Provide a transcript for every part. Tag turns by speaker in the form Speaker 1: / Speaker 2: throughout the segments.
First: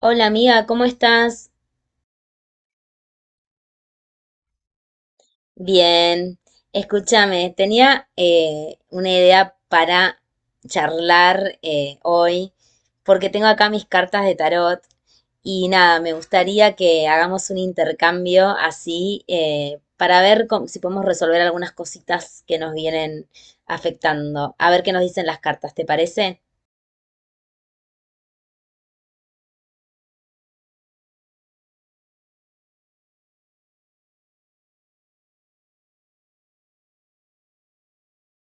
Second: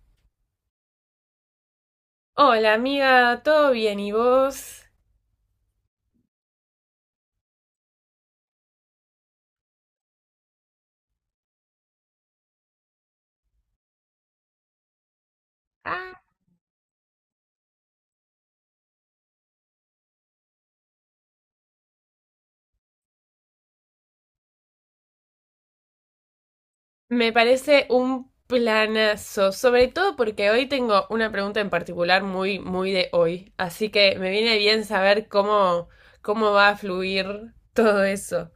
Speaker 1: Hola amiga, ¿cómo estás?
Speaker 2: Hola amiga, ¿todo bien? ¿Y vos?
Speaker 1: Bien. Escúchame, tenía una idea para charlar hoy, porque tengo acá mis cartas de tarot y nada, me
Speaker 2: Ah.
Speaker 1: gustaría que hagamos un intercambio así para ver si podemos resolver algunas cositas que nos vienen afectando. A ver qué nos dicen las cartas, ¿te parece?
Speaker 2: Me parece un planazo, sobre todo porque hoy tengo una pregunta en particular muy, muy de hoy, así que me viene bien saber cómo, cómo va a fluir todo eso.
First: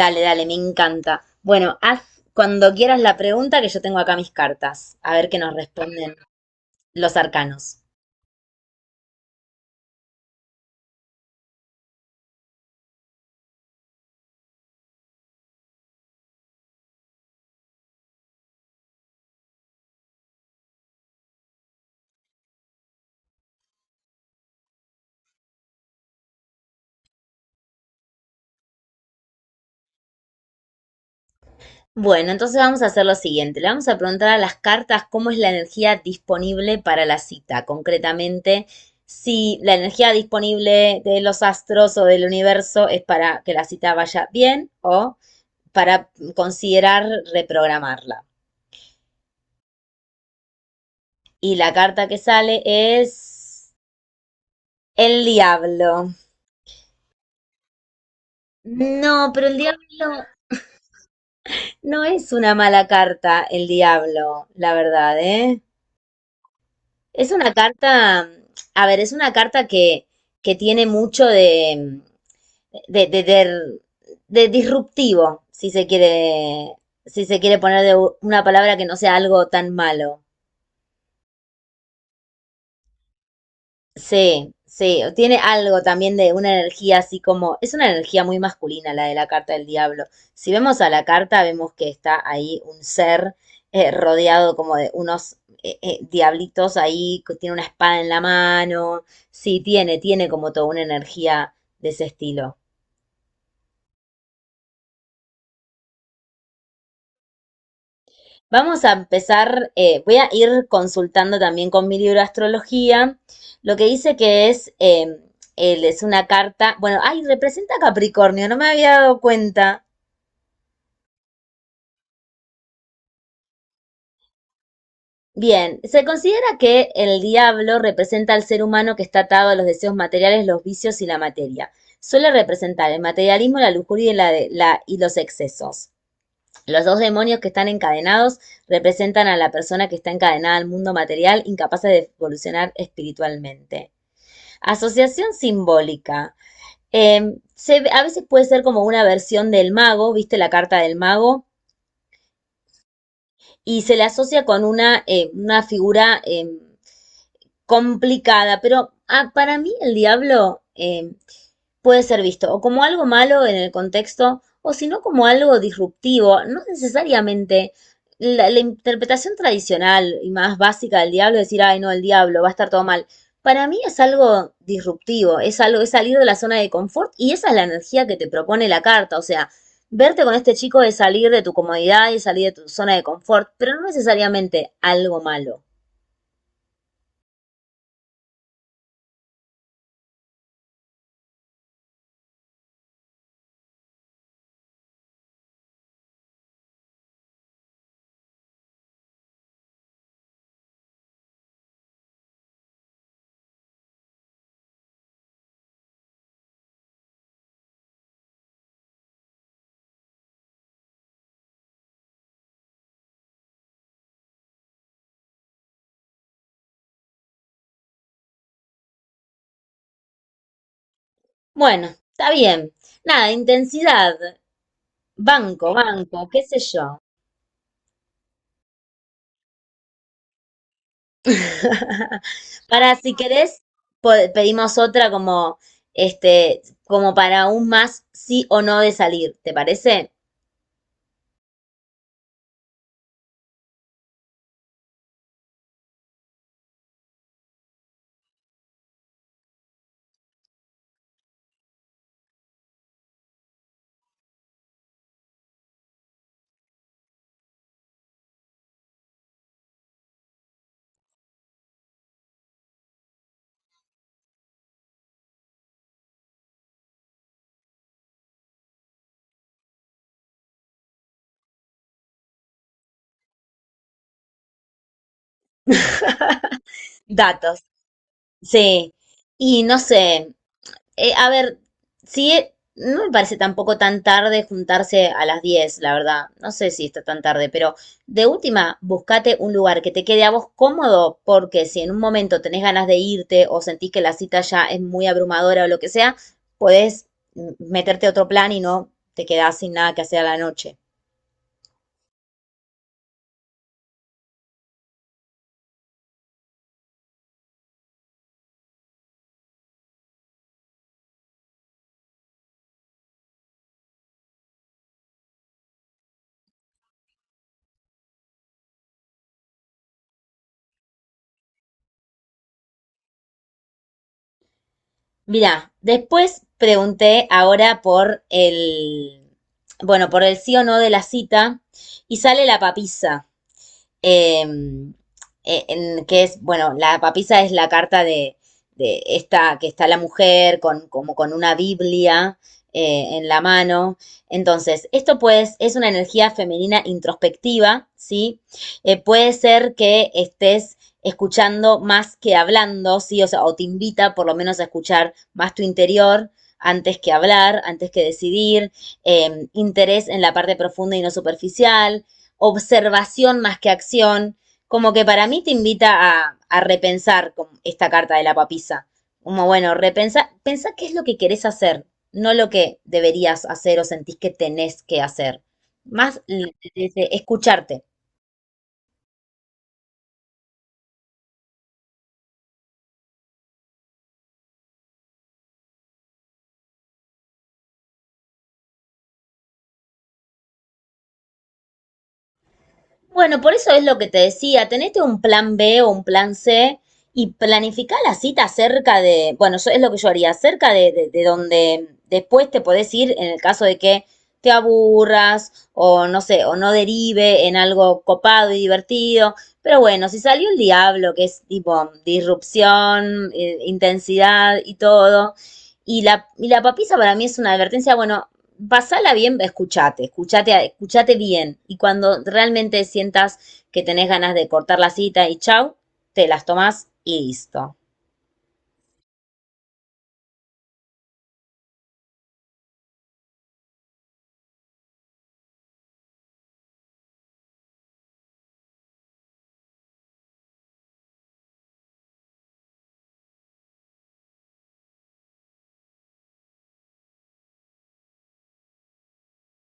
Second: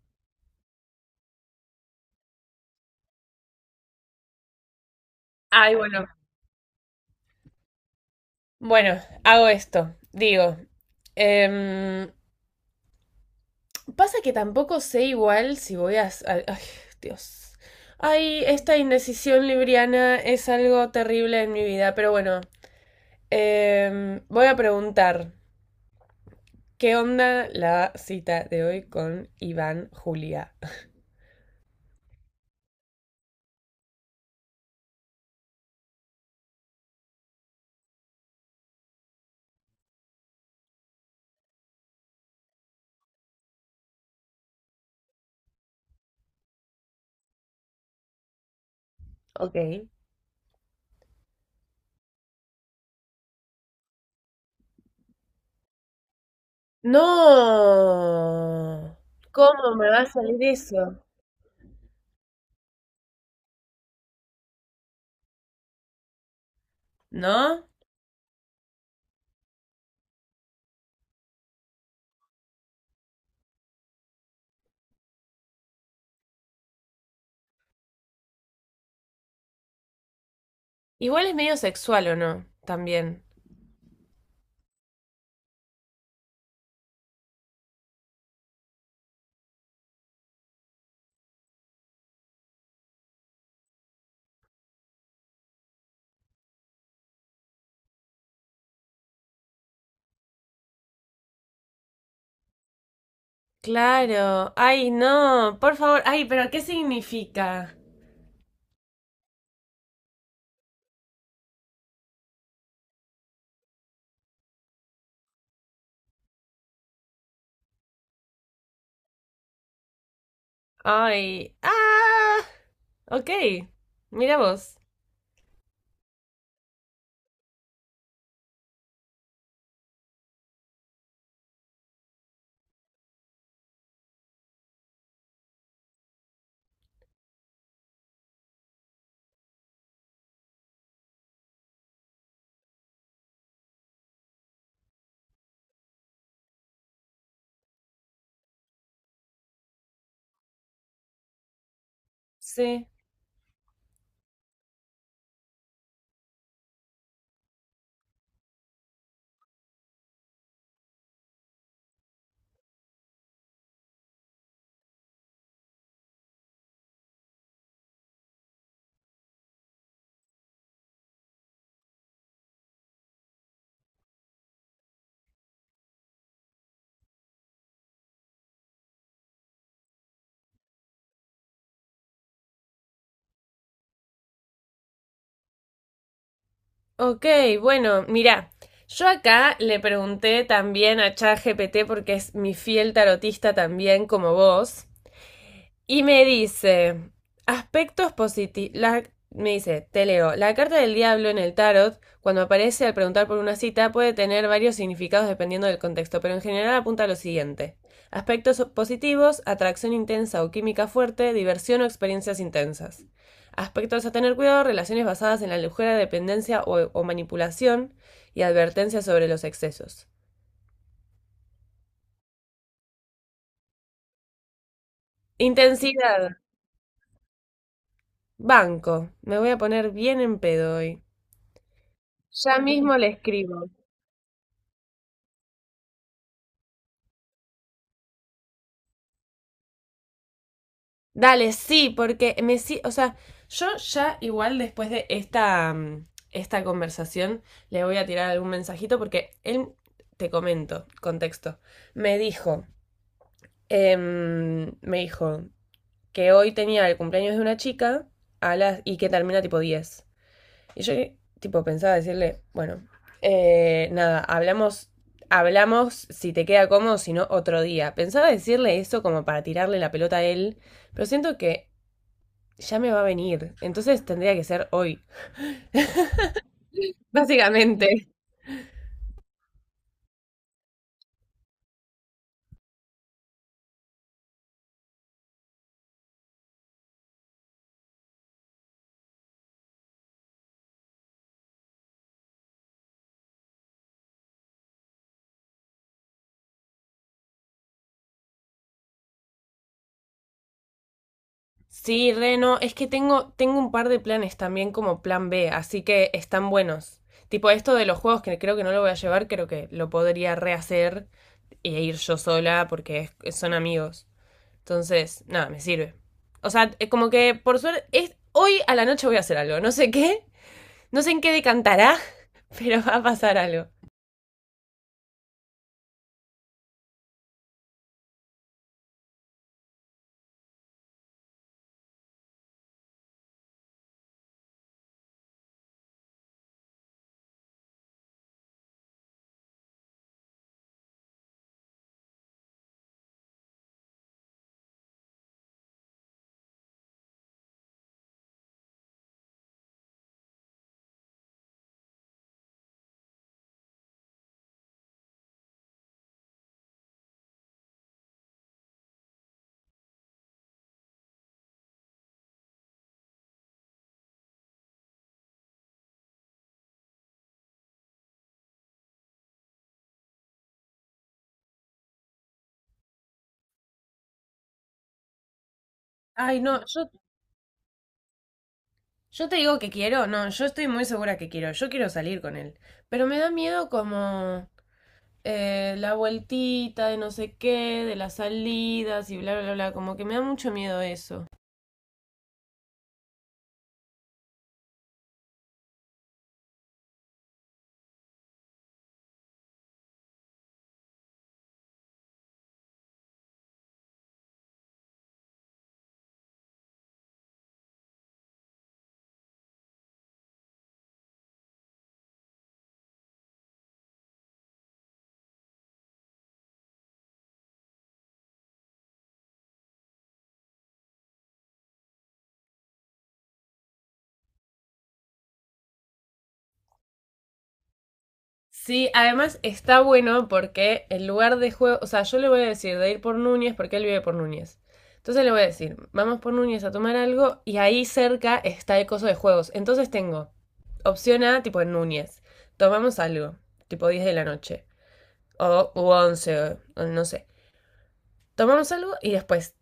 Speaker 1: Dale, dale, me encanta. Bueno, haz cuando quieras la pregunta que yo tengo acá mis cartas, a ver qué nos
Speaker 2: Ay, bueno,
Speaker 1: responden. Los arcanos.
Speaker 2: bueno, hago esto, digo, em, pasa que tampoco sé igual si voy a... s- al- Ay, Dios. Ay, esta indecisión libriana es algo terrible en mi vida, pero bueno, Em, voy a preguntar, ¿qué onda la cita de hoy con Iván Julia?
Speaker 1: Bueno, entonces vamos a hacer lo siguiente. Le vamos a preguntar a las cartas cómo es la energía disponible para la cita. Concretamente, si la energía disponible de los astros o del universo es para que la cita vaya bien o para considerar reprogramarla.
Speaker 2: Ok.
Speaker 1: Y la carta que sale es el diablo.
Speaker 2: No,
Speaker 1: No, pero el
Speaker 2: ¿cómo
Speaker 1: diablo
Speaker 2: me va a salir eso?
Speaker 1: no es una mala carta, el diablo, la verdad, ¿eh? Es una
Speaker 2: ¿No?
Speaker 1: carta, a ver, es una carta que tiene mucho de, de, de, de- de disruptivo, si se quiere, si se quiere poner de una palabra que no sea algo tan malo.
Speaker 2: Igual es medio sexual o no, también.
Speaker 1: Sí, sí, tiene algo también de una energía así como, es una energía muy masculina la de la carta del diablo. Si vemos a la carta, vemos que está ahí un ser rodeado como de unos diablitos ahí, que tiene una espada en la mano. Sí, tiene como toda una energía de ese estilo.
Speaker 2: Claro, ay, no, por favor, ay, pero ¿qué significa?
Speaker 1: Vamos a empezar, voy a ir consultando también con mi libro de astrología, lo que dice que es, él es una carta, bueno, ay, representa a Capricornio, no me había dado cuenta.
Speaker 2: Ay, ah, ok, mira vos,
Speaker 1: Bien, se considera que el diablo representa al ser humano que está atado a los deseos materiales, los vicios y la materia. Suele representar el materialismo, la lujuria y los excesos. Los dos demonios que están encadenados representan a la persona que está encadenada al mundo material, incapaz de evolucionar espiritualmente. Asociación simbólica. A veces puede ser como una versión del mago, ¿viste la carta del mago?
Speaker 2: sí.
Speaker 1: Y se le asocia con una figura complicada, pero ah, para mí el diablo puede ser visto o como algo malo en el contexto o si no como algo disruptivo, no necesariamente. La interpretación tradicional y más básica del diablo es decir, ay no, el diablo, va a estar todo mal. Para mí es algo disruptivo, es algo, es salir de la zona de confort y esa es la energía que te propone la carta. O sea, verte con este chico es salir de tu comodidad y salir de tu zona de confort, pero no necesariamente algo malo.
Speaker 2: Ok, bueno, mira, yo acá le pregunté también a ChatGPT porque es mi fiel tarotista también como vos. Y me dice, aspectos positivos. Me dice, te leo, la carta del diablo en el tarot, cuando aparece al preguntar por una cita, puede tener varios significados dependiendo del contexto, pero en general apunta a lo siguiente. Aspectos positivos, atracción intensa o química fuerte, diversión o experiencias intensas. Aspectos a tener cuidado, relaciones basadas en la ligera dependencia o manipulación y advertencias sobre los excesos.
Speaker 1: Bueno, está bien. Nada, intensidad, banco, banco,
Speaker 2: Intensidad,
Speaker 1: qué sé yo.
Speaker 2: banco. Me voy a poner bien en pedo hoy. Ya
Speaker 1: Para
Speaker 2: mismo le
Speaker 1: si querés,
Speaker 2: escribo.
Speaker 1: pedimos otra como este, como para un más sí o no de salir, ¿te parece?
Speaker 2: Dale, sí, porque me sí, o sea, yo ya igual después de esta, mm, esta conversación le voy a tirar algún mensajito porque él, te comento, contexto, me dijo, me dijo que hoy tenía el cumpleaños de una chica a las, y que termina tipo 10. Y yo, tipo, pensaba decirle, bueno, nada, hablamos, hablamos si te queda cómodo, si no, otro día. Pensaba decirle eso como para tirarle la pelota a él, pero siento que ya me va a venir, entonces tendría que ser hoy.
Speaker 1: Datos.
Speaker 2: Básicamente.
Speaker 1: Sí. Y no sé, a ver, sí, no me parece tampoco tan tarde juntarse a las 10, la verdad. No sé si está tan tarde, pero de última, buscate un lugar que te quede a vos cómodo, porque si en un momento tenés ganas de irte o sentís que la cita ya es muy abrumadora o lo que sea, podés meterte a otro plan y no te quedás sin nada que hacer a la noche.
Speaker 2: Sí, Reno, es que tengo, tengo un par de planes también como plan B, así que están buenos. Tipo, esto de los juegos que creo que no lo voy a llevar, creo que lo podría rehacer e ir yo sola porque es- son amigos. Entonces, nada, me sirve. O sea, es como que por suerte, es, hoy a la noche voy a hacer algo. No sé qué, no sé en qué decantará, pero va a pasar algo.
Speaker 1: Mirá, después pregunté ahora por bueno, por el sí o no de la cita y sale la papisa. eh, en, que es, bueno, la papisa es la carta de esta, que está la mujer con, como con una Biblia en la mano. Entonces, esto pues es una energía femenina introspectiva, ¿sí? Puede ser que estés escuchando más que hablando, ¿sí? O sea, o te invita por lo menos a escuchar más tu interior antes que hablar, antes que decidir, interés en la parte profunda y no superficial, observación más que acción, como que para mí te invita a repensar con esta carta de la papisa. Como bueno, repensa, pensá qué es lo que querés hacer, no lo que deberías hacer o sentís que tenés que hacer. Más
Speaker 2: Ay, no,
Speaker 1: desde escucharte.
Speaker 2: yo te digo que quiero, no, yo estoy muy segura que quiero, yo quiero salir con él. Pero me da miedo como la vueltita de no sé qué, de las salidas y bla, bla, bla, como que me da mucho miedo eso.
Speaker 1: Bueno, por eso es lo que te decía, tenete un plan B o un plan C y planificá la cita cerca de, bueno, es lo que yo haría, cerca de de donde después te podés ir en el caso de que te aburras o no sé, o no derive en algo copado y divertido. Pero bueno, si salió el diablo, que es tipo disrupción, intensidad y todo, y la papisa para mí es una advertencia, bueno, pasala bien, escuchate bien. Y cuando realmente sientas que tenés ganas de cortar la cita y chau, te las tomás y listo.
Speaker 2: Sí, además está bueno porque el lugar de juego, o sea, yo le voy a decir de ir por Núñez porque él vive por Núñez. Entonces le voy a decir, vamos por Núñez a tomar algo y ahí cerca está el coso de juegos. Entonces tengo opción A, tipo en Núñez, tomamos algo, tipo 10 de la noche, o, u 11, o no sé. Tomamos algo y después,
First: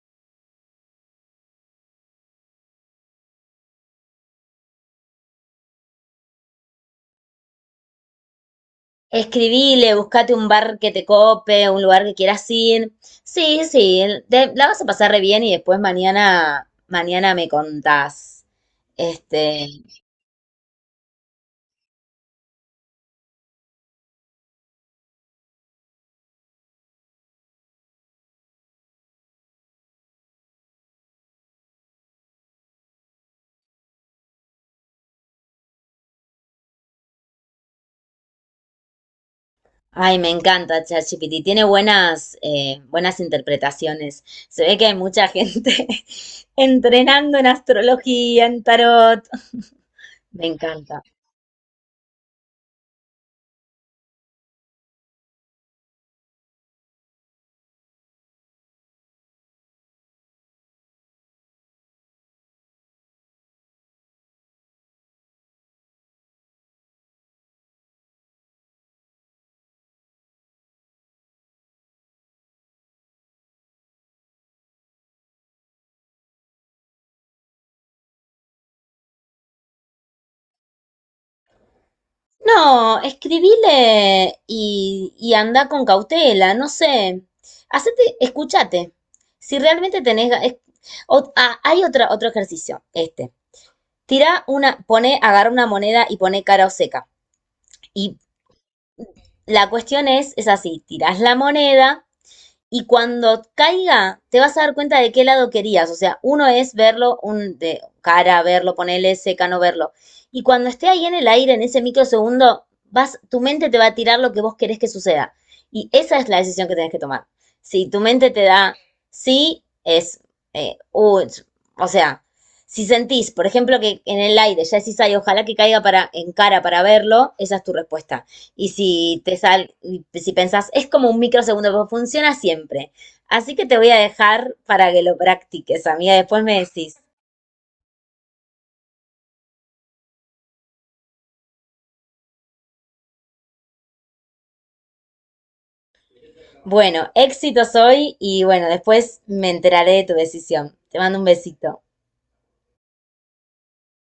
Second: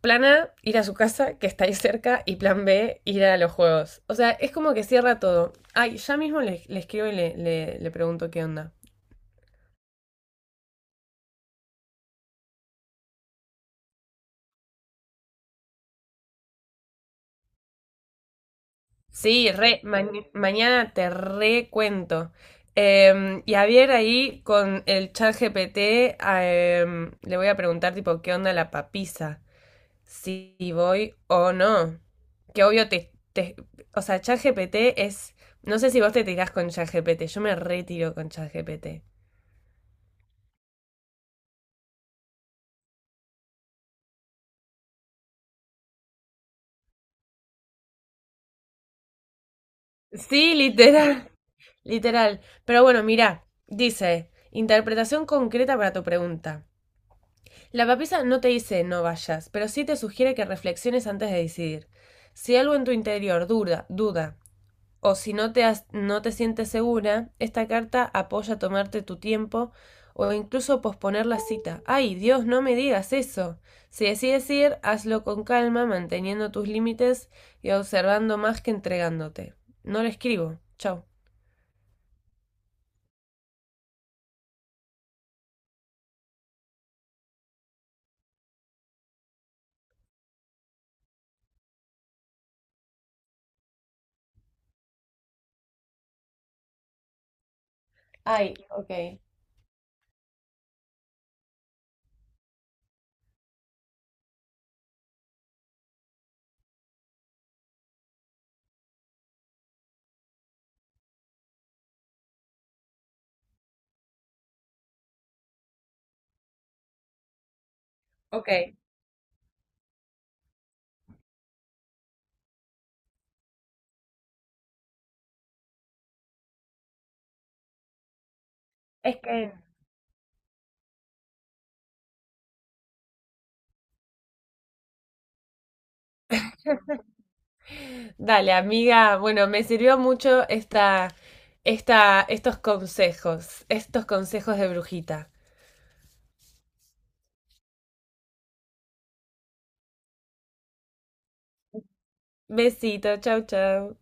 Speaker 2: plan A, ir a su casa que está ahí cerca y plan B, ir a los juegos. O sea, es como que cierra todo. Ay, ya mismo le escribo y le pregunto qué onda.
Speaker 1: Escribile, buscate un bar que te cope, un lugar que quieras ir. Sí, sí, la vas a pasar re bien y después mañana, mañana me contás.
Speaker 2: Sí,
Speaker 1: Este,
Speaker 2: re, ma- mañana te recuento. Em, y a ver ahí con el chat GPT, le voy a preguntar tipo qué onda la papisa, si voy o no. Que obvio o sea, chat GPT es, no sé si vos te tirás con chat GPT, yo me retiro con chat GPT.
Speaker 1: Ay, me encanta ChatGPT. Tiene buenas, buenas interpretaciones. Se ve que hay mucha gente entrenando en astrología, en tarot. Me
Speaker 2: Sí,
Speaker 1: encanta.
Speaker 2: literal, literal. Pero bueno, mira, dice, interpretación concreta para tu pregunta. La papisa no te dice no vayas, pero sí te sugiere que reflexiones antes de decidir. Si algo en tu interior duda, duda, o si no te, has- no te sientes segura, esta carta apoya tomarte tu tiempo o incluso posponer la cita. Ay, Dios, no me digas eso. Si decides ir, hazlo con calma, manteniendo tus límites y observando más que entregándote. No le escribo. Chau.
Speaker 1: No, escribile y anda con cautela, no sé. Hacete, escúchate. Si realmente tenés... ga- es- o- ah, hay otra, otro ejercicio, este. Tira una, pone, agarra una moneda y pone cara o seca. Y
Speaker 2: Ay, ok.
Speaker 1: la cuestión es así, tirás la moneda. Y cuando caiga, te vas a dar cuenta de qué lado querías. O sea, uno es verlo, un de cara, verlo, ponerle seca, no verlo. Y cuando esté ahí en el aire, en ese microsegundo, vas, tu mente te va a tirar lo que vos querés que suceda. Y esa es la decisión que tenés que tomar. Si tu mente te da
Speaker 2: Ok.
Speaker 1: sí, es, eh, uh, o sea, si sentís, por ejemplo, que en el aire ya decís, ay, ojalá que caiga para, en cara para verlo, esa es tu respuesta. Y
Speaker 2: Es que
Speaker 1: y si pensás, es como un microsegundo, pero funciona siempre. Así que te voy a dejar para que lo practiques, amiga. Después me decís,
Speaker 2: dale, amiga. Bueno, me sirvió mucho esta, esta, estos consejos de brujita.
Speaker 1: bueno, éxitos hoy y bueno, después me enteraré de tu decisión. Te mando un besito.
Speaker 2: Besito, chau, chau.